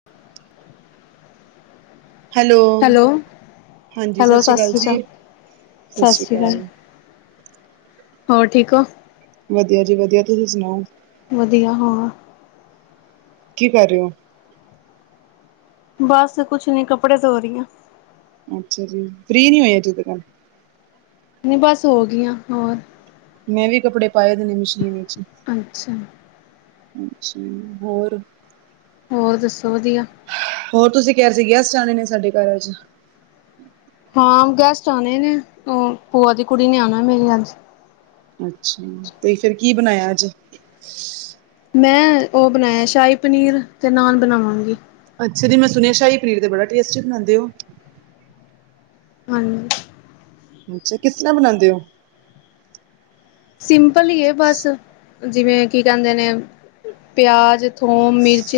[unintelligible] Hello ਹਾਂਜੀ, ਸਤਿ ਸ਼੍ਰੀ ਅਕਾਲ ਜੀ ਸਤਿ ਸ੍ਰੀ ਅਕਾਲ ਹੋ ਠੀਕ ਔ ਵਧੀਆ ਜੀ ਵਧੀਆ, ਤੁਸੀਂ ਸੁਣਾਓ ਵਧੀਆ ਹਾਂ ਕੀ ਕਰ ਰਹੇ ਹੋ ਬਸ ਕੁਛ ਨੀ, ਕੱਪੜੇ ਧੋ ਰਹੀ ਆਂ ਅੱਛਾ ਜੀ, ਫ੍ਰੀ ਨਹੀ ਹੋਏ ਹਜੇ ਟਿਕਨ। ਨਹੀਂ ਬਸ ਹੋ ਗਈ ਆਂ, ਹੋਰ ਮੈਂ ਵੀ ਕੱਪੜੇ ਪਾਏ ਨੇ, ਮਸ਼ੀਨ ਵਿੱਚ। ਅੱਛਾ ਅੱਛਾ ਹੋਰ ਹੋਰ ਦੱਸੋ ਵਧੀਆ ਹੋਰ ਤੁਸੀਂ ਕਹਿ ਰਹੇ ਸੀ, ਗੈਸਟ ਆਣੇ ਨੇ ਸਾਡੇ ਘਰ ਅਜ। ਹਾਂ ਗੈਸਟ ਆਉਣੇ ਨੇ, ਉਹ ਭੂਆ ਦੀ ਕੁੜੀ ਨੇ ਆਉਣਾ ਮੇਰੀ ਅਜ। ਅੱਛਾ ਤੇ ਫਿਰ, ਕੀ ਬਣਾਇਆ ਅੱਜ। ਮੈਂ ਉਹ ਬਣਾਇਆ ਸ਼ਾਹੀ ਪਨੀਰ, ਤੇ ਨਾਨ ਬਣਾਵਾਂਗੀ। ਅੱਛਾ ਜੀ, ਮੈਂ ਸੁਣਿਆ ਸ਼ਾਹੀ ਪਨੀਰ ਤੇ ਬੜਾ ਟੇਸਟੀ ਬਣਾਉਂਦੇ ਹੋ। ਹਾਂਜੀ ਅੱਛਾ, ਕਿਸ ਤਰ੍ਹਾਂ ਬਣਾਉਂਦੇ ਹੋ ਸਿੰਪਲ ਹੀ ਬਸ, ਜਿਵੇਂ ਕੀ ਕਹਿੰਦੇ ਨੇ ਪਿਆਜ ਥੋਮ ਮਿਰਚ,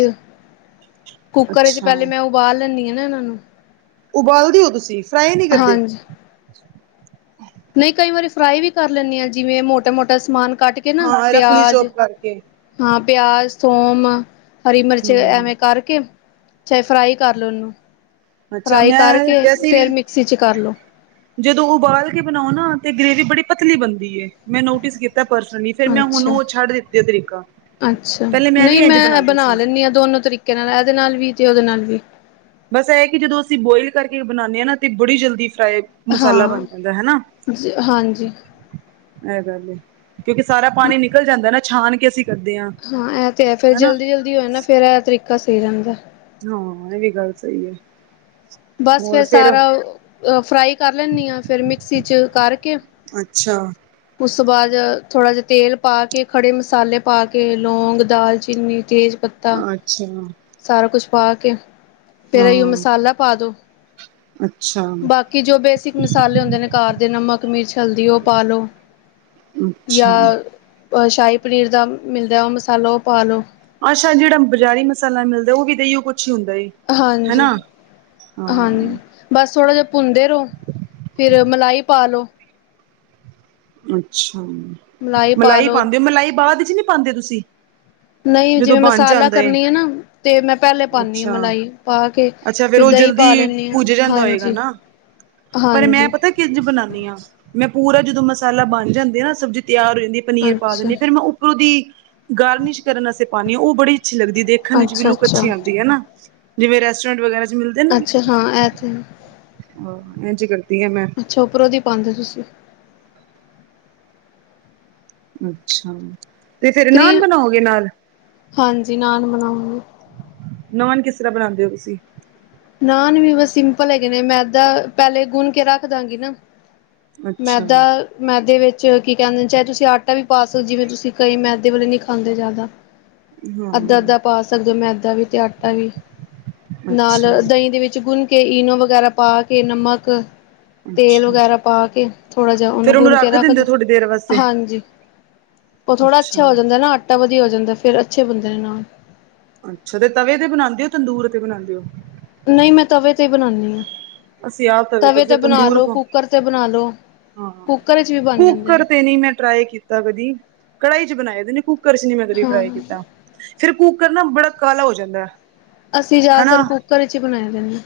ਕੁੱਕਰ ਵਿੱਚ ਅੱਛਾ ਪਹਿਲੇ ਮੈਂ ਉਬਾਲ ਲੈਂਦੀ ਹਾਂ ਨਾ, ਇਹਨਾਂ ਨੂੰ। ਉਬਾਲਦੇ ਹੋ ਤੁਸੀਂ, ਫਰਾਈ ਨਹੀਂ ਕਰਦੇ ਹਾਂਜੀ ਨਹੀਂ ਕਈ ਵਾਰੀ ਫਰਾਈ ਵੀ ਕਰ ਲੈਂਦੇ ਆਂ, ਜਿਵੇਂ ਮੋਟਾ ਮੋਟਾ ਸਮਾਨ ਕੱਟ ਕੇ ਨਾ, ਹਾਂ ਰਫਲੀ ਪਿਆਜ ਚੋਪ ਕਰਕੇ ਹਾਂ ਪਿਆਜ, ਥੋਮ, ਹਰੀ ਮਿਰਚ ਹਮ ਐਵੇਂ ਕਰਕੇ ਚਾਹੇ ਫਰਾਈ ਕਰ ਲਓ ਉਹਨੂੰ ਅੱਛਾ ਫਰਾਈ ਮੈਂ ਕਰਕੇ ਵੈਸੇ ਵੀ ਫੇਰ ਮਿਕਸੀ ਚ ਕਰ ਲੋ ਜਦੋਂ ਉਬਾਲ ਕੇ ਬਣਾਓ ਨਾ, ਤੇ ਗ੍ਰੇਵੀ ਬੜੀ ਪਤਲੀ ਬਣਦੀ ਮੈਂ ਨੋਟਿਸ ਕੀਤਾ ਪਰਸਲੀ ਅੱਛਾ ਅੱਛਾ, ਪਹਿਲੇ ਵੀ ਨਹੀਂ ਇੰਝ ਮੈਂ ਬਣਾਉਂਦੀ ਬਣਾ ਸੀ ਲੈਂਦੀ ਹਾਂ ਦੋਨੋ ਤਰੀਕੇ ਨਾਲ, ਇਹਦੇ ਨਾਲ ਵੀ, ਤੇ ਉਹਦੇ ਨਾਲ ਵੀ ਬਸ ਇਹ ਕਿ ਜਦੋਂ ਅਸੀਂ ਬੋਇਲ ਕਰਕੇ ਬਣਾਉਂਦੇ ਹਾਂ ਨਾ, ਤੇ ਬੜੀ ਜਲਦੀ ਫਰਾਈ ਮਸਾਲਾ ਹਾਂ ਬਣ ਜਾਂਦਾ ਹੈਨਾ ਜ ਹਾਂਜੀ ਇਹ ਗੱਲ ਹੈ, ਕਿਉਂਕਿ ਸਾਰਾ ਪਾਣੀ ਨਿਕਲ ਜਾਂਦਾ ਨਾ, ਛਾਨ ਕੇ ਅਸੀਂ ਕਰਦੇ ਹਾਂ। ਹਾਂ ਇਹ ਤੇ ਹੈ, ਫੇਰ ਹਨਾ ਜਲਦੀ ਜਲਦੀ ਹੋਏ ਨਾ, ਫੇਰ ਇਹ ਤਰੀਕਾ ਸਹੀ ਰਹਿੰਦਾ ਹਾਂ, ਇਹ ਵੀ ਗੱਲ ਸਹੀ ਹੈ। ਬਸ ਹੋਰ ਫੇਰ ਫਿਰ ਸਾਰਾ ਫਰਾਈ ਕਰ ਲੈਨੀ ਆਂ, ਫੇਰ ਮਿਕਸੀ ਚ' ਕਰਕੇ ਅੱਛਾ ਉਸ ਤੋਂ ਬਾਅਦ ਥੋੜ੍ਹਾ ਜਿਹਾ ਤੇਲ ਪਾ ਕੇ, ਖੜੇ ਮਸਾਲੇ ਪਾ ਕੇ ਲੌਂਗ, ਦਾਲਚੀਨੀ, ਤੇਜ ਪੱ ਅੱਛਾ ਸਾਰਾ ਕੁਛ ਪਾ ਕੇ, ਫੇਰ ਏ ਹੀ ਔ ਹਾਂ ਮਸਾਲਾ ਪਾ ਦੋ ਅੱਛਾ ਕਿ ਜੋ ਬੇਸਿਕ ਮਸਾਲੇ ਹੁੰਦੇ ਨੇ ਕਾਰ ਦੇ ਨਮਕ, ਮਿਰਚ, ਹਲਦੀ ਉਹ ਪਾਲੋ ਯਾ ਅੱਛਾ ਸ਼ਾਹੀ ਪਨੀਰ ਦਾ ਮਿਲਦਾ ਉਹ ਮਸਾਲਾ ਉਹ ਪਾ ਲੋ ਅੱਛਾ ਜਿਹੜਾ ਬਜ਼ਾਰੀ ਮਸਾਲਾ ਮਿਲਦਾ, ਉਹ ਵੀ ਦੇਈਓ ਕੁੱਛ ਹੀ ਹੁੰਦਾ ਹਨਾ ਹਾਂਜੀ-ਹਾਂਜੀ ਹਾਂ ਬਸ ਥੋੜ੍ਹਾ ਜਿਹਾ ਭੁੰਨਦੇ ਰਹੋ ਫਿਰ ਮਲਾਈ ਪਾ ਲਉ ਅੱਛਾ ਪਾ ਮਲਾਈ ਲੋ ਪਾਉਂਦੇ ਹੋ ਮਲਾਈ ਬਾਅਦ ਚ' ਨਹੀ ਪਾਉਂਦੇ ਤੁਸੀਂ ਨਹੀਂ ਜਦੋਂ ਜਿਵੇਂ ਬਣ ਮਸਾਲਾ ਜਾਂਦਾ ਏ ਕਰਨੀ ਆ ਨਾ ਤੇ ਮੈਂ ਪਹਿਲੇ ਪਾਦੀ ਹ ਅੱਛਾ ਮਲਾਈ ਪਾ ਕੇ ਅੱਛਾ ਫੇਰ ਫਿਰ ਉਹ ਦਹੀ ਪਾ ਜਲਦੀ ਲੈਨੀਆ ਭੁੱਜ ਹਾਂ ਜਾਂਦਾ ਹੋਏਗਾ ਹਾਂਜੀ-ਹਾਂਜੀ ਜ਼ ਬਣਾਉਾਨਦੀ ਹਾਂ ਮੈਂ ਪੂਰਾ ਜਦੋਂ ਮਸਾਲਾ ਬਣ ਜਾਂਦੀ ਆ ਨਾ ਸਬਜ਼ੀ ਤਿਆਰ ਹੋ ਜਾਂਦੀ ਪਨੀਰ ਪਾ ਅੱਛਾ। ਦਿੰਦੇ ਹ ਫਿਰ ਮੈਂ ਉੱਪਰੋਂ ਦੀ ਗਾਰਨਿਸ਼ ਕਰਨ ਵਸਂ ਪਾਉਣੀ ਹ ਉਹ ਬੜੀ ਅੱਛੀ ਲੱਗਦੀ ਦੇਖ ਹਾਂਜੀ'ਲੁੱਕ ਅੱਛਾ-ਅੱਛਾ, ਅੱਛੀ ਆਉਂਦੀ ਹੈ ਨਾ ਜਿਵੇਂ ਰੈਸਟੋਰੈਂਟ ਵਗੈਰਾ ਚ ਅੱਛਾ ਹਾਂ ਆਥੇ ਆਹੋ ਇੰਝ ਕਰਦੀ ਆ ਮੈਂ ਅੱਛਾ ਉੱਪਰੋਂ ਦੀ ਪਾਉਂਦੇ ਹੋ ਤੁਸੀਂ ਅੱਛਾ ਤੇ ਫੇਰ ਨਾਨ ਕਰੀਮ ਬਣਾਓਗੇ ਨਾਲ ਹਾਂਜੀ ਨਾਨ ਬਣਾਉਗੇ ਨਾਨ ਕਿਸ ਤਰ੍ਹਾਂ ਬਣਾਉਂਦੇ ਹੋ ਤੁਸੀਂ ਨਾਨ ਵੀ ਬਸ ਸਿੰਪਲ ਹੈਗੇ ਨੇ ਮੈਂ ਇਦਾਂ ਪਹਿਲੇ ਗੁੰਨ ਕੇ ਰੱਖ ਦਾਂਗੀ ਨਾ ਅੱਛਾ ਮੈਦਾ ਮੈਦੇ ਵਿੱਚ ਕੀ ਕਹਿੰਦੇ ਨੇ ਚਾਹੇ ਤੁਸੀਂ ਆਟਾ ਵੀ ਪਾ ਸਕੋ ਜਿਵੇਂ ਤੁਸੀਂ ਕਈ ਮੈਦੇ ਵਾਲੇ ਨਹੀਂ ਖਾਂਦੇ ਜ਼ਿਆਦਾ ਹਾਂ ਅੱਧਾਅੱਧਾ ਪਾ ਸਕਦੇ ਹੋ ਮੈਦਾ ਵੀ ਤੇ ਆਟਾ ਵੀ ਨਾਲ ਅੱਛਾ ਦਹੀਂ ਦੇ ਵਿੱਚ ਗੁੰਨ ਕੇ ਇਈਨੋ ਵਗੈਰਾ ਪਾ ਕੇ ਨਮਕ ਤੇਲ ਅੱਛਾ ਵਗੈਰਾ ਪਾ ਕੇ ਥੋੜਾ ਜਿਹਾ ਫੇਰ ਉਹਨੂੰ ਗੁੰਨ ਕੇ ਰੱਖ ਦਿੰਦੇ ਹੋ ਦੋ ਥੋੜੀ ਦੇਰ ਵਾਸਤੇ ਹਾਂਜੀ ਉਹ ਥੋੜਾ ਅੱਛਾ ਹੋ ਜਾਂਦਾ ਨਾ ਆਟਾ ਵਧੀਆ ਹੋ ਜਾਂਦਾ ਫੇਰ ਅੱਛੇ ਬੰਦੇ ਨੇ ਨਾਲ ਅੱਛਾ ਤੇ ਤਵੇ ਤੇ ਬਣਾਉਂਦੇ ਹੋ ਤੰਦੂਰ ਤੇ ਬਣਾਉਂਦੇ ਹੋ ਨਹੀਂ ਮੈਂ ਤਵੇ ਤੇ ਹੀ ਬਣਾਉਦੀ ਹਾਂ ਅਸੀਂ ਆਪ ਤਵੇ ਤੇ ਫਿਰ ਬਣਾ ਤੰਦੂਰ ਲੋ, ਕੋ ਕੁੂੱਕਰ ਤੇ ਬਣਾ ਲੋ ਹਾਂ ਕੁੱਕਰ ਵਿੱਚ ਵੀ ਬਣ ਜਾਂਦੇ ਨੇ ਕੁਕਰ ਤੇ ਨਹੀਂ ਮੈਂ ਟਰਾਈ ਕੀਤਾ ਤਾਂ ਕਦੀ ਕੜਾਈ ਚ' ਬਣਾਏ ਕੁੱਕਰ ਚ' ਨੀ ਮੈਂ ਕਦੀ ਹਾਂ ਟਰਾਈ ਕੀਤਾ ਫੇਰ ਕੂਕਰ ਨਾ ਬੜਾ ਕਾਲਾ ਹੋ ਜਾਂਦਾ ਅਸੀਂ ਜ਼ਿਆਦਾਤਰ ਹਨਾ ਕੁੱਕਰ ਚ' ਹੀ ਬਣਾਏ ਜਾਂਦੇ ਹਾਂ।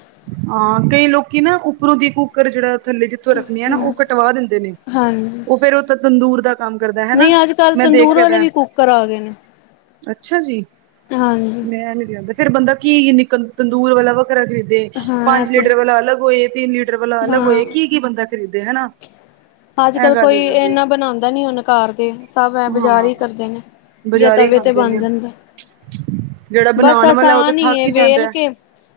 ਹਾਂ ਕਈ ਲੋਕੀ ਨਾ ਉੱਪਰੋਂ ਦੀ ਕੁੂੱਕਰ ਜਿਹੜਾ ਥੱਲੇ ਜਿੱਥੋਂ ਰੱਖਣੀ ਆ ਨਾ ਹਾਂ ਉਹ ਕਟਵਾ ਦਿੰਦੇ ਨੇ ਹਾਂਜੀ ਉਹ ਫੇਰ ਉੱਥੇ ਤੰਦੂਰ ਦਾ ਕੰਮ ਕਰਦਾ ਹਨਾ ਨਹੀਂ ਅੱਜ ਕੱਲ੍ਹ ਮੈਂ ਤੰਦੂਰ ਦੇਖਿਆ ਵਾਲੇ ਤਾਂ ਵੀ ਕੁੱਕਰ ਆ ਗਏ ਨੇ ਅੱਛਾ ਜੀ, ਹਾਂਜੀ ਮੈਂ ਨੀ ਕਹਦਾ ਫਿਰ ਬੰਦਾ ਕੀੰਨੀ ਤੰਦੂਰ ਵਾਲਾ ਵ ਘਰਾ ਖਰੀਦ ਹਾਂ ਇਹ ਪੰਜ ਤੇ ਲੀਟਰ ਵਾਲਾ ਅਲੱਗ ਹੋਏ, ਤਿੰਨ ਲੀਟਰ ਵਾਲਾ ਅਲੱਗ ਹਾਂ ਹੋਏ, ਕੀ-ਕੀ ਬੰਦਾ ਖਰੀਦੇ ਹਨਾ ਅੱਜ ਕੱਲ ਇਹ ਗੱਲ ਹੋ ਕੋਈ ਜਾਂਦੀ ਹੈ ਇਨਾ ਬਣਾਉਂਦਾ ਨੀ ਉਹਣ ਘ ਦੇ ਸਭ ਐ ਹਾਂ ਬਜ਼ਾਰ ਹੀ ਕਰਦੇ ਨੇ ਜਾਂ ਬਜ਼ਾਰੀ ਤਵੇ ਤੇ ਖਾਂਦੇ ਬਣ ਨੇ ਜਾਂਦਾ ਜਿਹੜਾ ਬਸ ਬਣਾਉਣ ਵਾਲਾ ਉਹ ਤੇ ਆਸਾਨ ਥੱਕ ਹੀ ਜਾਂਦਾ ਵੇਲ ਹੈ। ਕੇ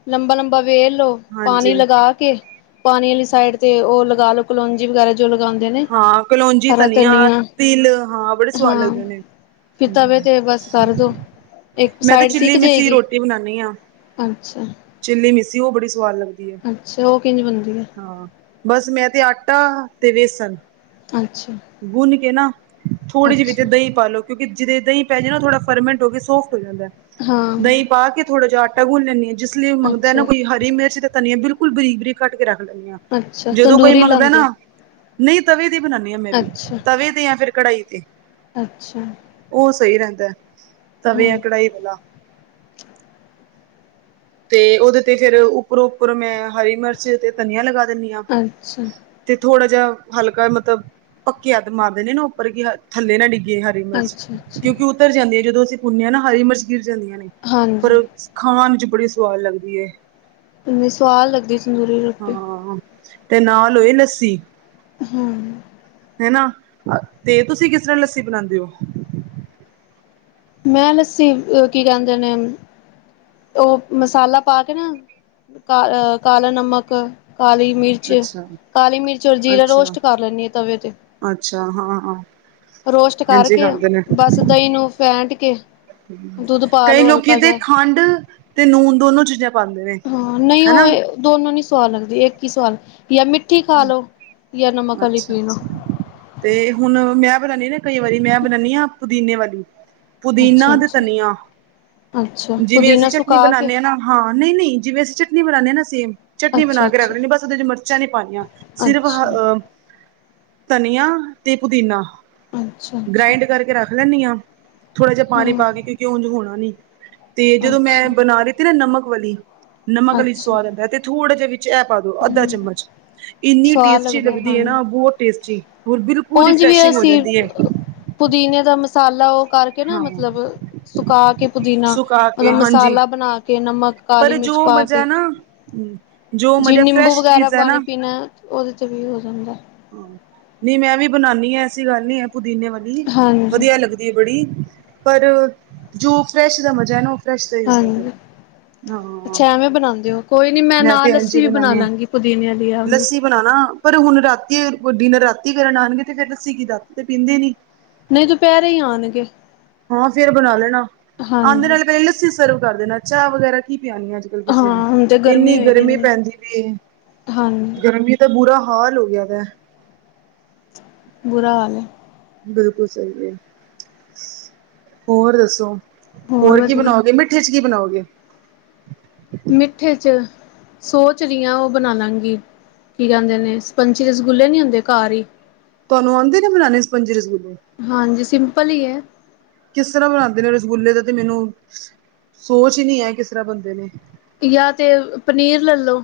ਲੰਬਾ-ਲੰਬਾ ਵੇਰ ਲੋ ਹਾਂਜੀ ਪਾਣੀ ਲਗਾ ਕੇ ਪਾਣੀ ਵਾਲੀ ਸਾਈਡ ਤੇ ਉਹ ਲਗਾ ਲੋ ਕਲੋਂਜੀ ਵਗੈਰਾ ਜੋ ਲਗਾਉਂਦੇ ਨੇ ਹਾਂ ਕਲੋਂਜੀ ਹਰਾ ਧਨੀਆ ਤਿਲ ਹਾਂ ਬੜੇ ਸਵਾਦ ਹਾਂ। ਲੱਗਦੇ ਨੇ ਫਿਰ ਤਵੇ ਤੇ ਬਸ ਕਰਦੋ ਇੱਕ ਮੈਂ ਤੇ ਸਾਈਡ ਸਿੱਕ ਚਿੱਲੀ ਮਿੱਸੀ ਜਾਏਗੀ ਰੋਟੀ ਬਣਾਉਦੀ ਹਾਂ ਅੱਛਾ। ਚਿੱਲੀ ਮਿੱਸੀ ਉਹ ਬੜੀ ਸਵਾਦ ਲੱਗਦੀ ਹੈ ਅੱਛਾ ਉਹ ਕਿੰਝ ਬਣਦੀ ਹੈ ਹਾਂ ਬਸ ਮੈਂ ਤੇ ਆਟਾ ਤੇ ਵੇਸਣ ਅੱਛਾ। ਗੁੰਨ ਕੇ ਨਾ ਥੋੜੀ ਜਿਹੀ ਪਿੱਛੇ ਅੱਛਾ ਦਹੀਂ ਪਾਲੋ। ਕਿਉਂਕਿ ਜਿਦੇ ਦਹੀਂ ਪੈ ਜਾਏ ਨਾ ਉਹ ਥੋੜਾ ਫਰਮੈਂਟ ਹੋ ਕੇ ਸੋਫਟ ਹੋ ਜਾਂਦਾ ਹਾਂ ਦਹੀਂ ਪਾ ਕੇ ਥੋੜ੍ਹਾ ਜਿਹਾ ਆਟ ਟਾ ਗੁੰਨ ਲੈਂਦੀ ਹਾਂ ਜਿਸ ਲਈ ਮੰਗਦਾ ਨਾ ਅੱਛਾ ਕੋਈ ਹਰੀ ਮਿਰਚ ਤੇ ਧਨੀਆ ਬਿਲਕੁਲ ਬਰੀਕ ਬਰੀਕ ਕੱਟ ਕੇ ਰੱਖ ਲੈਂਦੇ ਹਾਂ ਅੱਛਾ ਜਦੋਂ ਕੋਈ ਤੰਦੂਰੀ ਮੰਗਦਾ ਲਾਉਂਦੇ ਹੋ ਨਾ ਨਹੀਂ ਤਵੇ ਦੀ ਬਣਾਉਦੀ ਹਾਂ ਮੈਂ ਵੀ ਅੱਛਾ ਤਵੇ ਤੇ ਜਾਂ ਫਿਰ ਕੜਾਈ ਤੇ ਅੱਛਾ। ਉਹ ਸਹੀ ਰਹਿੰਦਾ ਤਵੇ ਹਾਂ ਆ ਕੜਾਹੀ ਵਾਲਾ ਤੇ ਉਹਦੇ ਤੇ ਫੇਰ ਉੱਪਰੋਂ ਉੱਪਰ ਮੈਂ ਹਰੀ ਮਿਰਚ ਤੇ ਧਨੀਆ ਲਗਾ ਦਿੰਦੀ ਹਾਂ ਅੱਛਾ ਤੇ ਥੋੜ੍ਹਾ ਜਿਹਾ ਹਲਕਾ ਮਤਬ ਪੱਕੇ ਹੱਥ ਮਾਰਦੇ ਨੇ ਨਾ ਉੱਪਰ ਕਿ ਥੱਲੇ ਨਾ ਡਿੱਗੇ ਹ ਹਰੀ ਮਿਰਚ ਅੱਛਾ [unintelligible] ਅੱਛਾ ਕਿਉਂਕਿ ਉੱਤਰ ਜਾਂਦੀ ਹੈ ਜਦੋਂ ਅਸੀਂ ਭੁੰਨੇ ਹਾਂ ਨਾ ਹਰੀ ਮਿਰਚ ਗਿਰ ਜਾਂਦੀਆਂ ਨੇ ਹਾਂਜੀ ਪਰ [unintelligible] ਖਾਣ ਚ ਬੜੀ ਸਵਾਦ ਲੱਗਦੀ ਐ ਇੰਨੀ ਸਆਦ ਲੱਗਦੀ ਸੰਦੂਰੀ ਰੋਟੀ ਹੂੰ ਹੂੰ ਤੇ ਨਾਲ ਹੋਏ ਲੱਸੀ ਹਮ ਹੈਨਾ ਤੇ ਤੁਸੀਂ ਕਿਸ ਤਰ੍ਹਾਂ ਲੱਸੀ ਬਣਾਂਦੇ ਓ ਮੈਂ ਲੱਸੀ ਕੀ ਕਹਿੰਦੇ ਨੇ ਉਹ ਮਸਾਲਾ ਪਾ ਕੇ ਨਾ ਕਾ ਕਾਲਾ ਨਮਕ ਕਾਲੀ ਮਿਰਚ ਅੱਛਾ ਕਾਲੀ ਮਿਰਚ ਔਰ ਜੀਰਾ ਅੱਛਾ ਰੋਸਟ ਕਰ ਲੈਂਣੀ ਆ ਤਵੇ ਤੇ ਅੱਛਾ ਹਾਂ ਹਾਂ ਰੋਸਟ ਹਾਂਜੀ ਕਰਕੇ ਖਾਂਦੇ ਨੇ ਬਸ ਦਹੀਂ ਨੂੰ ਫੈਂਟ ਕੇ ਦੁੱਧ ਪਾ ਕਈ ਲੋ ਲੋਕੀ ਹਲਕਾ ਤੇ ਜਾ ਖੰਡ ਤੇ ਨੂਨ ਦੋਨੋ ਚੀਜ਼ਾਂ ਪਾਂਦੇ ਨੇ ਹਾਂ ਨਹੀਂ ਉਹ ਹਨਾ ਏ ਦੋਨੋ ਨੀ ਸਆਦ ਲਗਦੀ ਇੱਕ ਹੀ ਸਦ ਜਾਂ ਮਿੱ ਠੀ ਖਾ ਲੋ ਜਾਂ ਨਮਕ ਆਲੀ ਅੱਛਾ ਪੀ ਲੋ ਤੇ ਹੁਣ ਮੈਂ ਬਣਾਨੀ ਨਾ ਕਈ ਵਾਰੀ ਮੈਂ ਬਣਾਨੀ ਆਂ ਪੁਦੀਨੇ ਵਾਲੀ ਪੁਦੀਨਾ ਤੇ ਅੱਛਾ-ਅੱਛਾ, ਧਨੀਆ ਅੱਛਾ ਅੱਛਾ, ਜਿਵੇਂ ਅਸੀਂ ਪੁਦੀਨਾ ਚਟਨੀ ਸੁਕਾ ਕੇ ਬਣਾਨੇ ਹਾਂ ਨਾ ਹਾਂ ਨਹੀਂ ਨਹੀਂ ਜਿਵੇਂ ਅਸੀਂ ਚਟਨੀ ਬਣਾਨੇ ਹਾਂ ਨਾ ਸੇਮ ਚਟਨੀ ਬਣਾ ਕੇ ਰੱਖ ਅੱਛਾ-ਅੱਛਾ, ਲੈਨੀ [unintelligible] ਬਸ ਉਹਦੇ ਚ ਮਿਰਚਾਂ ਨੀ ਸਿਰਫ ਹ ਅੱਛਾ, ਅਹ ਧਨੀਆ ਤੇ ਪੁਦੀਨਾ ਅੱਛਾ-ਅੱਛਾ, ਗ੍ਰਾਇੰਡ ਕਰਕੇ ਰੱਖ ਲੈਨੀ ਆਂ ਥੋੜ੍ਹਾ ਜਿਹਾ ਪਾਣੀ ਹੂੰ, ਅੱਛਾ। ਪਾ ਕੇ ਕਿਉਂਕਿ ਉਂਝ ਹੋਣਾ ਨੀ ਤੇ ਹਾਂ ਜਦੋਂ ਮੈਂ ਅੱਛਾ। ਬਣਾ ਰਹੀ ਤ [unintelligible] ਨਾ ਨਮਕ ਵਾਲੀ ਨਮਕ ਵਾਲੀ ਅੱਛਾ ਸਵਾਦ ਆਉਦਾ ਤੇ ਥੋੜ੍ਹਾ ਜਿਹਾ ਵੀ ਚ ਐਹ ਪਾ ਦੋ ਅੱਧਾ ਚਮਚ ਇੰਨੀ ਸਵਾਦ ਟੇਸਟੀ ਲੱਗਦਾ ਲੱਗਦੀ ਹੈ ਹਾਂਜੀ ਨਾ ਬਹੁਤ ਟੇਸਟੀ ਹੋਰ ਬਿਲਕੁ ਉਝ ਵੀ ਰਿਫਰੈਸ਼ਿੰਗ ਹੋ ਅਸੀਂ ਜਾਂਦੀ ਹੈ ਪੁਦੀਨੇ ਦਾ ਮਸਾਲਾ ਉਹ ਕਰ ਕੇ ਨਾ ਹਾਂ ਮਤਲਬ ਸੁਕਾ ਕੇ ਪੁਦੀਨਾ ਸੁਕਾ ਉਹਦਾ ਕੇ ਹਾਂਜੀ ਮਸਾਲਾ ਬਣਾ ਕੇ ਨਮਕ ਕਾਲੀ ਪਰ ਮਿਰਚ ਜੋ ਪਾ ਕੇ ਮਜ਼ਾ ਨਾ ਜੋ ਜੀ ਮਜ਼ਾ ਨਿੰਬੂ ਫਰੈਸ਼ ਵਗੈਰਾ ਚੀਜ਼ ਹੈ ਨਾ ਪਾਣੀ ਪੀਣਾ ਐ ਉਹਦੇ 'ਚ ਵੀ ਯੂਜ਼ ਹੁੰਦਾ। ਨੀ ਮੈਂ ਵੀ ਬਣਾਨੀ ਆਂ ਐਸੀ ਗੱਲ ਨੀ ਹੈ ਪੁਦੀਨੇ ਵਾਲੀ ਹਾਂਜੀ ਵਧੀਆ ਲੱਗ ਦੀ ਬੜੀ ਪਰ ਜੋ ਫਰੈਸ਼ ਦਾ ਮਜ਼ਾ ਹੈ ਨਾ ਉਹ ਫਰੈਸ਼ ਦਾ ਹੀ ਹੁੰਦਾ ਫਿਰ ਹਾਂਜੀ ਹਾਂ ਅੱਛਾ ਐਵੇਂ ਬਣਾਂਦੇ ਹੋ ਕੋਈ ਨੀ ਮੈਂ ਨਾ ਲੱਸੀ ਵੀ ਬਣਾ ਲਾਂਗੀ ਪੁਦੀਨੇ ਵਾਲੀ ਆਓ ਬਣਾਣਾ ਪਰ ਹੁਣ ਰਾਤੀ ਡਿਨਰ ਰਾਤੀ ਕਰਨ ਆਣਗੇ ਤੇ ਫਿਰ ਲੱਸੀ ਕੀ ਰਾਤੀ ਤੇ ਪੀਂਦੇ ਨੀ ਨਹੀਂ ਦਪਹਿਰੇ ਹੀ ਆਣਗੇ। ਹਾਂ ਫੇਰ ਬਣਾ ਲੈਣਾ ਆਂਦੇ ਹਾਂਜੀ ਨਾਲ ਪਹਿਲੇ ਲੱਸੀ ਸਰਵ ਕਰ ਦੇਣਾ ਚਾਹ ਵਗੈਰਾ ਕੀ ਪਿਆਉਣੀ ਆ ਅੱਜ ਕਿਸੇ ਨੂੰ ਹਾਂ ਹੁਣ ਤੇ [unintelligible] ਇੰਨੀ ਹੋਈ ਦੀ ਗਰਮੀ ਇੰਨੀ ਪੈਂਦੀ ਪਈ ਏ ਹਾਂਜੀ ਗਰਮੀ ਤੇ ਬੁਰਾ ਹਾਲ ਹੋ ਗਿਆ ਵੈ ਬੁਰਾ ਹਾਲ ਐ ਬਿਲਕੁਲ ਸਹੀ ਵੇ ਹੋਰ ਦੱਸੋ ਹੋਰ ਕੀ ਬਣਾਓਗੇ ਮਿੱ ਠੇ ਚ ਕੀ ਬਣਾਓਗੇ ਮਿੱਠੇ ਚਚ ਸੋਚ ਰਹੀਆਂ ਉਹ ਬਣਾ ਲਾਂਗੀ ਕੀ ਕਹਿੰਦੇ ਨੇ ਸਪੰਚੀ ਦੇ ਰਸਗੁੱਲੇ ਨੀ ਹੁੰਦੇ ਘਰ ਈ ਤੁਹਾਨੂੰ ਆਉਂਦੇ ਨੇ ਬਨਾਣੇ ਸਪੰਜੀ ਰਸਗੁਲੇ ਹਾਂਜੀ ਸਿੰਪਲ ਹੀ ਐ ਕਿਸ ਤਰ੍ਹਾਂ ਬਣਾਂਦੇ ਨੇ ਰਸਗੁੱਲੇ ਦਾ ਤੇ ਮੈਨੂੰ ਸੋਚ ਹੀ ਨਹੀਂ ਹੈ ਕਿਸ ਤਰ੍ਹਾਂ ਬੰਦੇ ਨੇ ਯਾਂ ਤੇ ਪਨੀਰ ਲਲੋ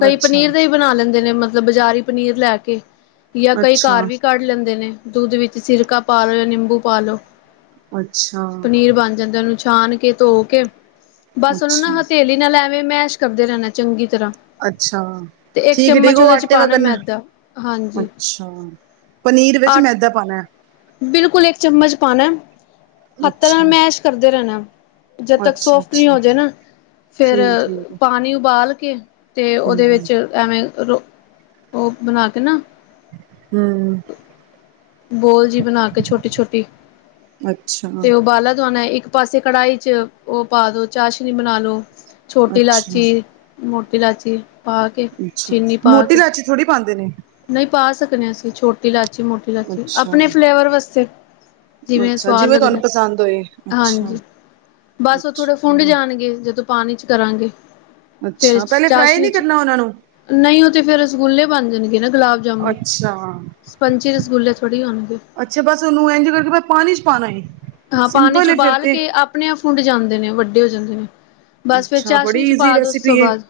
ਕਈ ਅੱਛਾ ਪਨੀਰ ਦੇ ਬਣਾ ਲੈਂਦੇ ਨੇ ਮਤਲਬ ਬਜ਼ਾਰੀ ਪਨੀਰ ਲੈ ਕੇ ਜਾਂ ਕਈ ਘਰ ਅੱਛਾ ਵੀ ਕੱਢ ਲੈਂਦੇ ਨੇ ਦੁੱਧ ਵਿੱਚ ਸਿਰਕਾ ਪਾ ਲ ਜਾਂ ਨਿੰਬੂ ਪਾ ਲੋ ਅੱਛਾ ਪਨੀਰ ਬਣ ਜਾਂਦੇ [unintelligible] ਉਹਨੂੰ ਛਾਨ ਕੇ ਧੋ ਕੇ ਬਸ ਉਹਨੂੰ ਨਾ ਅੱਛਾ ਹ ਥੇਲੀ ਨਾਲ ਲੈਵੇਂ ਮੈਸ਼ ਕਰਦੇ ਰਹਿਣਾ ਚੰਗੀ ਤਰ੍ਹਾਂ ਅੱਛਾ ਤੇ ਇੱਕ ਠੀਕ ਠੀਕ ਚਮਚ ਉਹ ਉਹਦੇ 'ਚ ਆਟੇ ਵ ਪਾਣਾ ਕਰਨ ਮੈਦਾ ਹਾਂਜੀ ਅੱਛਾ ਪਨੀਰ ਵਿੱਚ ਆ ਮੈਦਾ ਪਾਉਣਾ ਬਿਲਕੁਲ ਇੱਕ ਚਮਚ ਪਾਉਣਾ ਹੱਥ ਨਾਲ ਅੱਛਾ ਮੈਸ਼ ਕਰਦੇ ਰਹਿਣਾ ਜਦ ਤੱਕ ਅੱਛਾ ਸੋਫਟ ਨਹੀਂ ਅੱਛਾ ਹੋ ਜਾੇ ਨਾ ਫੇਿਰ ਠੀਕ ਠੀਕ ਪਾਣੀ ਉਬਾਲ ਕੇ ਤੇ ਉਹਦੇ ਹਮ ਵਿੱਚ ਐਵੇਂ ਰੋ ਉਹ ਬਣਾ ਕੇ ਨਾ ਹਮ ਬੋਲ ਜੀ ਬਣਾ ਕੇ ਛੋਟੀ ਛੋਟੀ ਅੱਛਾ ਤੇ ਉਬਾਲਾ ਦਆਾਨਣਾ ਇੱਕ ਪਾਸੇ ਕੜਾਹੀ ਚ ਉਹ ਪਾ ਦੋ ਚਾਹ ਸ਼ਨੀ ਬਣਾ ਲੋ ਛੋਟੀ ਅੱਛਾ ਇਲਾਚੀ ਮੋਟੀ ਇਲਾਚੀ ਪਾ ਕੇ ਅੱਛਾ। ਚੀਨੀ ਪਾ ਮੋਟੀ ਕੇ ਲਾਚੀ ਥੋੜ੍ਹੀ ਪਾਂਦੇ ਨੇ। ਨਹੀਂ ਪਾ ਸਕਦੇ ਅਸੀਂ ਛੋਟੀ ਇਲਾਚੀ ਮੋਟੀ ਇਲਾਚੀ ਅੱਛਾ। ਆਪਣੇ ਫਲੇਵਰ ਵਾਸਤੇ ਜਿਵੇਂ ਅੱਛਾ ਸਵਾਦ ਤੁਹਾਨੂੰ ਲੱਗਦਾ ਪਸੰਦ ਹੋਏ। ਅੱਛਾ, ਹਾਂਜੀ ਬਸ ਉਹ ਥੋੜੇ ਫੁੰਡ ਅੱਛਾ। ਜਾਣਗੇ ਜਦੋਂ ਪਾਣੀ ਚ ਕਰਾਂਗੇ ਫੇਿਰ ਅੱਛਾ ਪਹਿਲੇ ਫਰਾਈ ਚਾਸ਼ਨੀ ਨੀ ਚ ਕਰਨਾ ਉਹਨਾਂ ਨੂੰ? ਨਹੀਂ ਉਹ ਤੇ ਫੇਿਰ ਰਸਗੁੱਲੇ ਬਣ ਜਾਣਗੇ ਨਾ ਗੁਲਾਬ ਜਾਮੁਨ ਅੱਛਾ। ਸਪੰਚੀ ਰਸਗੁੱਲੇ ਪੜ੍ਹੀ ਹੋਣਗੇ ਅੱਛਾ ਬਸ ਉਹਨੂੰ ਇੰਝ ਕਰਕੇ ਪਾਣੀ ਚ ਪਾਉਣਾ ਏ ਹਾਂ ਪਾਣੀ ਚ ਸਿੰਪਲ ਏ ਫਿਰ ਉਬਾਲ ਤੇ ਕੇ ਆਪਣੇ ਆਪ ਫੁੰਡ ਜਾਂਦੇ ਨੇ ਵੱਡੇ ਹੋ ਜਾਂਦੇ ਨੇ ਬਸ ਫਿਰ ਅੱਛਾ ਬੜੀ ਚਾਸ਼ਨੀ ਚ ਈਜ਼ੀ ਪਾ ਦ ਉਸ ਤੋਂ ਰੈਸਿਪੀ ਏ। ਬਾਅਦ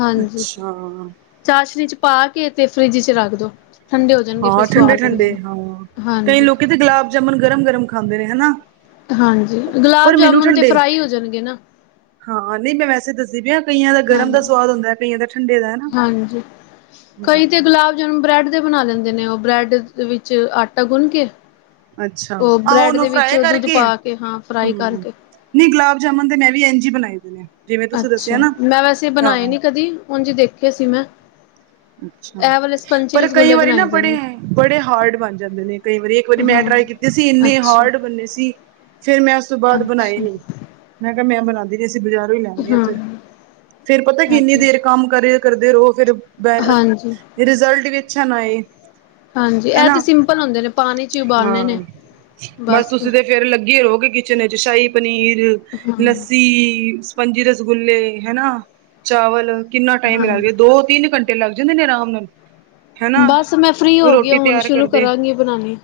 ਹਾਂਜੀ ਅੱਛਾ। ਚਾਸ਼ਨੀ ਚ ਪਾ ਕੇ ਤੇ ਫਰਿੱਜ ਚ ਰੱਖ ਦੋ ਠੰਡੇ ਹੋ ਜਾਣਗੇ ਫਿਰ ਹਾਂ ਠੰਡੇ ਸਵਾਦ ਠੰਡੇ ਲੱਗਦੇ ਨੇ। ਹਾਂ ਕਈ ਹਾਂਜੀ ਲੋਕ ਤੇ ਗੁਲਾਬ ਜਾਮਣ ਗਰਮ ਗਰਮ ਖਾਂਦੇ ਨੇ ਹਨਾ ਹਾਂਜੀ ਗੁਲਾਬ ਪਰ ਮੈਨੂੰ ਜਾਮੁਨ ਤੇ ਠੰਡੇ ਫਰਾਈ ਹੋ ਜਾਣਗੇ ਨਾ ਹਾਂ ਨਹੀਂ ਮੈਂ ਵੈਸੇ ਦੱਸਦੀ ਪਈ ਹੈ ਕਈਆਂ ਦਾ ਗਰਮ ਹਾਂਜੀ। ਦਾ ਸਵਾਦ ਹੁੰਦਾ ਕਈਆਂ ਦਾ ਠੰਡੇ ਦਾ ਹਨਾ। ਹਾਂਜੀ ਕਈ ਤੇ ਹਾਂ। ਗੁਲਾਬ ਜਨ ਬ੍ਰੈਡ ਦੇ ਬਣਾ ਲੈਂਦੇ ਨੇ ਉਹ ਬ੍ਰੈਡ ਵਿੱਚ ਆਟਾ ਗੁੰਨ ਕੇ ਅੱਛਾ ਉਹ ਆਹੋ ਬ੍ਰੈਡ ਉਹਨੂੰ ਦੇ ਵਿੱਚ ਫਰਾਈ ਦੁੱਧ ਕਰਕੇ ਪਾ ਕੇ ਹਾਂ ਫਰਾਈ ਹੂੰ ਕਰਕੇ ਨਹੀਂ ਗੁਲਾਬ ਜਾਮੁਨ ਤੇ ਮੈਂ ਵੀ ਇੰਝ ਹੀ ਬਣਾਏ ਦੇ ਨੇ ਜਿਵੇਂ ਤੁਸੀਂ ਦੱਸਿਆ ਅੱਛਾ ਨਾ ਮੈਂ ਵੈਸੇ ਹਾਂ ਬਣਾਏ ਨੀ ਕਦੀ ਹੁਣ ਜੇ ਦੇਖਿਆ ਸੀ ਮੈਂ ਅੱਛਾ ਇਹ ਵਾਲੇ ਸਪੰਚੀ ਪਰ ਕਈ ਰਸਗੁੱਲੇ ਵਾਰੀ ਬਣਾਏ ਨਾ ਦੇ ਬੜੇ ਨੇ ਬੜੇ ਹਾਰਡ ਬਣ ਜਾਂਦੇ ਨੇ ਕਈ ਵਾਰੀ ਇੱਕ ਵਾਰੀ ਮੈਂ ਹਾਂ ਟਰਾਈ ਕੀਤਾ ਤੇਸੀਂ ਇੰਨੇ ਅੱਛਾ ਹਾਰਡ ਬੰਨੇ ਸੀ ਫੇਿਰ ਮੈਂ ਉਸ ਤੋਂ ਬਾਅਦ ਬਣਾਏ ਅੱਛਾ ਨੀ ਮੈਂ ਕਿਹਾ ਮੈਂ ਬਣਾਉਦਾ ਅਸੀਂ ਬਾਜ਼ਾਰੋਂ ਹੀ ਲੈਂਦੇ ਹਾਂ ਫਿਰ ਫੇਰ ਪਤਾ ਇਹ ਇੰਨੀ ਤੇ ਦੇਰ ਕੰਮ ਕਰੇ ਕਰਦੇ ਰਹੋ ਫਿਰ ਹਾਂਜੀ ਰਿਜ਼ਲਟ ਵੀ ਅੱਛਾ ਨਾਏ ਹਾਂਜੀ ਇਹ ਤੇ ਸਿੰਪਲ ਹੁੰਦੇ ਨੇ ਪਾਣੀ ਚ ਹੀ ਉਬਾਲਣੇ ਨੇ ਹਾਂ ਬਸ ਤੁਸੀਂ ਤੇ ਫੇਰ ਲੱਗੇ ਰਹੋਗੇ ਕਿਚਨ ਵਿੱਚ ਸ਼ਾਹੀ ਪਨੀਰ ਲ ਸਪੰਜੀ ਰਸਗੁਲੇੇ ਹਨਨਾ ਚਾਵਲ ਕਿੰਨਾ ਟਾਈਮ ਮਿਲ ਹਾਂਜੀ ਗ ਦੋ ਤਿੰਨ ਘੰਟੇ ਤੇ ਲੱਗ ਜਾਂਦੇ ਨੇ ਆਰਾਮ ਨੂੰ ਬਸ ਮੈਂ ਫ੍ਰਰੀ ਹੋ ਗਈ ਹੁਣ ਤਿਆਰ ਸ਼ੁਰੂ ਕਰਦੇ ਕਰਾਂਗੀ ਬਣਾਣੀ।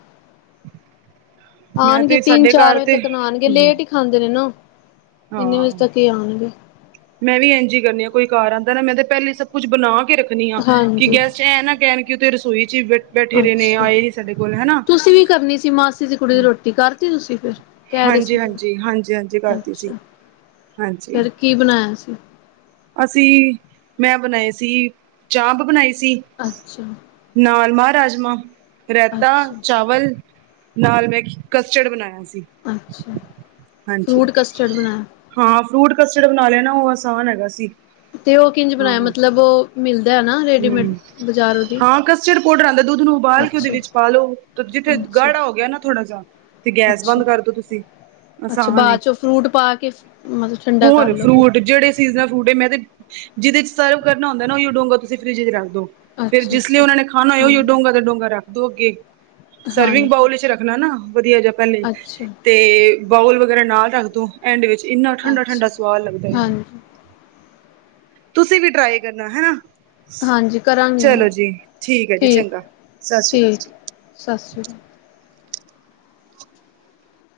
ਮੈਂ ਆਣਗੇ ਤੇ ਸਾਡੇ ਤਿੰਨ-ਚਾਰ ਘਰ ਵਜੇ ਤੇ ਤੱਕ ਨਾ ਆਣਗੇ ਹੂੰ ਲੇਟ ਈ ਖਾਂਦੇ ਨੇ ਨਾ। ਇੰਨੇ ਵਜੇ ਹਾਂ। ਤੱਕ ਹੀ ਆਉਣਗੇ ਮੈਂ ਵੀ ਐਂਜ ਈ ਕਰਨੀ ਆ ਕੋਈ ਕਾਰ ਆਂਦਾ ਨਾ ਮੈਂ ਤਾਂ ਪਹਿਲੀ ਸਭ ਕੁੱਛ ਬਣਾ ਕੇ ਰੱਖ ਖਨੀ ਆ ਕੀ ਹਾਂਜੀ ਗੈਸਟ ਐ ਨਾ ਕੈਣ ਕੇ ਓ ਤੇ ਰਸੋਈ ਚ ਬ ਅੱਛਾ ਤੁਸੀਂ ਵੀ ਕਰਨੀ ਸੀ ਮਾਸੀ ਦੀ ਕੁੜੀ ਦੀ ਰੋਟੀ ਕਰਤੀ ਤੁਸੀਂ ਫਿਰ? ਕਹਿ ਰਹੇ ਸੀ ਮੈਨੂੰ ਹਾਂਜੀ-ਹਾਂਜੀ-ਹਾਂਜੀ-ਹਾਂਜੀ ਕਰਤੀ ਸੀ ਅੱਛਾ ਹਾਂਜੀ। ਫਿਰ ਕੀ ਬਣਾਇਆ ਸੀ? ਅਸੀਂ ਮੈਂ ਬਣਾਏ ਸੀ ਚਾਂਪ ਬਣਾਈ ਸੀ ਅੱਛਾ। ਨਾਲ ਮਹਾਰਾਜ ਮਾ ਰੈਤਾ, ਅੱਛਾ ਚਾਵਲ ਨਾਲ ਮੈਂ ਕਸਟਡ ਬਣਾਇਆ ਸੀ। ਅੱਛਾ ਹਾਂਜੀ ਫਰੂਟ ਕਸਟਡ ਬਣਾਇਆ। ਹਾਂ, ਫਰੂਟ ਕਸਟਰਡ ਬਣਾ ਲਿਆ ਨਾ ਓ ਆਸਾਨ ਹੈਗਾ ਸੀ। ਤੇ ਓ ਕਿੰਝ ਹਾਂ ਬਣਾਇਆ ਮਤਲਬ ਓ ਮਿਲਦਾ ਐ ਨਾ ਰੇਡੀਮੇਡ ਬਾਜ਼ਾਰ ਦੀ? ਪੌਡਰ ਆਂਦਾ ਦੁੱਧ ਨੂੰ ਉਬਾਲ ਕੇ ਓਦੇ ਅੱਛਾ ਵਿੱਚ ਪਾ ਲੋ ਜਿੱਥੇ ਅੱਛਾ ਗਾੜਾ ਹੋ ਗਿਆ ਨਾ ਥੋੜ੍ਹਾ ਜਾ ਤੇ ਗੈਸ ਅੱਛਾ ਬੰਦ ਕਰਦੋ ਤੁਸੀਂ ਅੱਛਾ ਆਸਾਨ ਏ ਬਾਚੋਂ ਫਰੂਟ ਪਾ ਕੇ ਮਤਲਬ ਠੰਡਾ ਕਰਲੋ ਫਿਰ। [unintelligible] ਫੂਡ ਐ ਮੈਂ ਤੇ ਜਿਦੇ ਚ ਸਰਵ ਕਰਨਾ ਹੁੰਦਾ ਨਾ ਉਹੀਓ ਡੋਂਗਾ ਤੁਸੀਂ ਫਰਿਜ ਚ ਰੱਖ ਦੋ। ਫੇਰ ਅੱਛਾ ਜਿਸ ਲਈ ਅੱਛਾ ਓਨਾ ਨੇ ਖਾਣਾ ਹੋਏ ਹਾਂ ਓਹੀਓ ਡੋਂਗਾ ਦਾ ਡੋਂਗਾ ਰੱਖ ਦੋ ਅੱਗੇ। ਸਰਵਿੰਗ ਹਾਂਜੀ ਬਾਊਲ ਵਿੱਚ ਰੱਖਣਾ ਨਾ ਵਧੀਆ ਜਾ ਪਹਿਲੇ। ਅੱਛਾ ਤੇ ਬਾਊਲ ਵਗੈਰਾ ਨਾਲ ਰੱਖ ਦੋ ਐਂਡ ਵਿੱਚ ਇੰਨਾ ਠੰਡਾ-ਠੰਡਾ ਅੱਛਾ ਸਵਾਦ ਲੱਗਦਾ ਏ। ਹਾਂਜੀ ਤੁਸੀਂ ਵੀ ਟਰਾਈ ਕਰਨਾ ਹੈਨਾ। ਹਾਂਜੀ ਕਰਾਂਗੀ ਮੈਂ ਚਲੋ ਜੀ ਠੀਕ ਐ ਜੀ ਚੰਗਾ ਸਤਿ ਸ੍ਰੀ ਠੀਕ ਕਾਲ। ਸਤਿ ਸ਼੍ਰੀ ਕਾ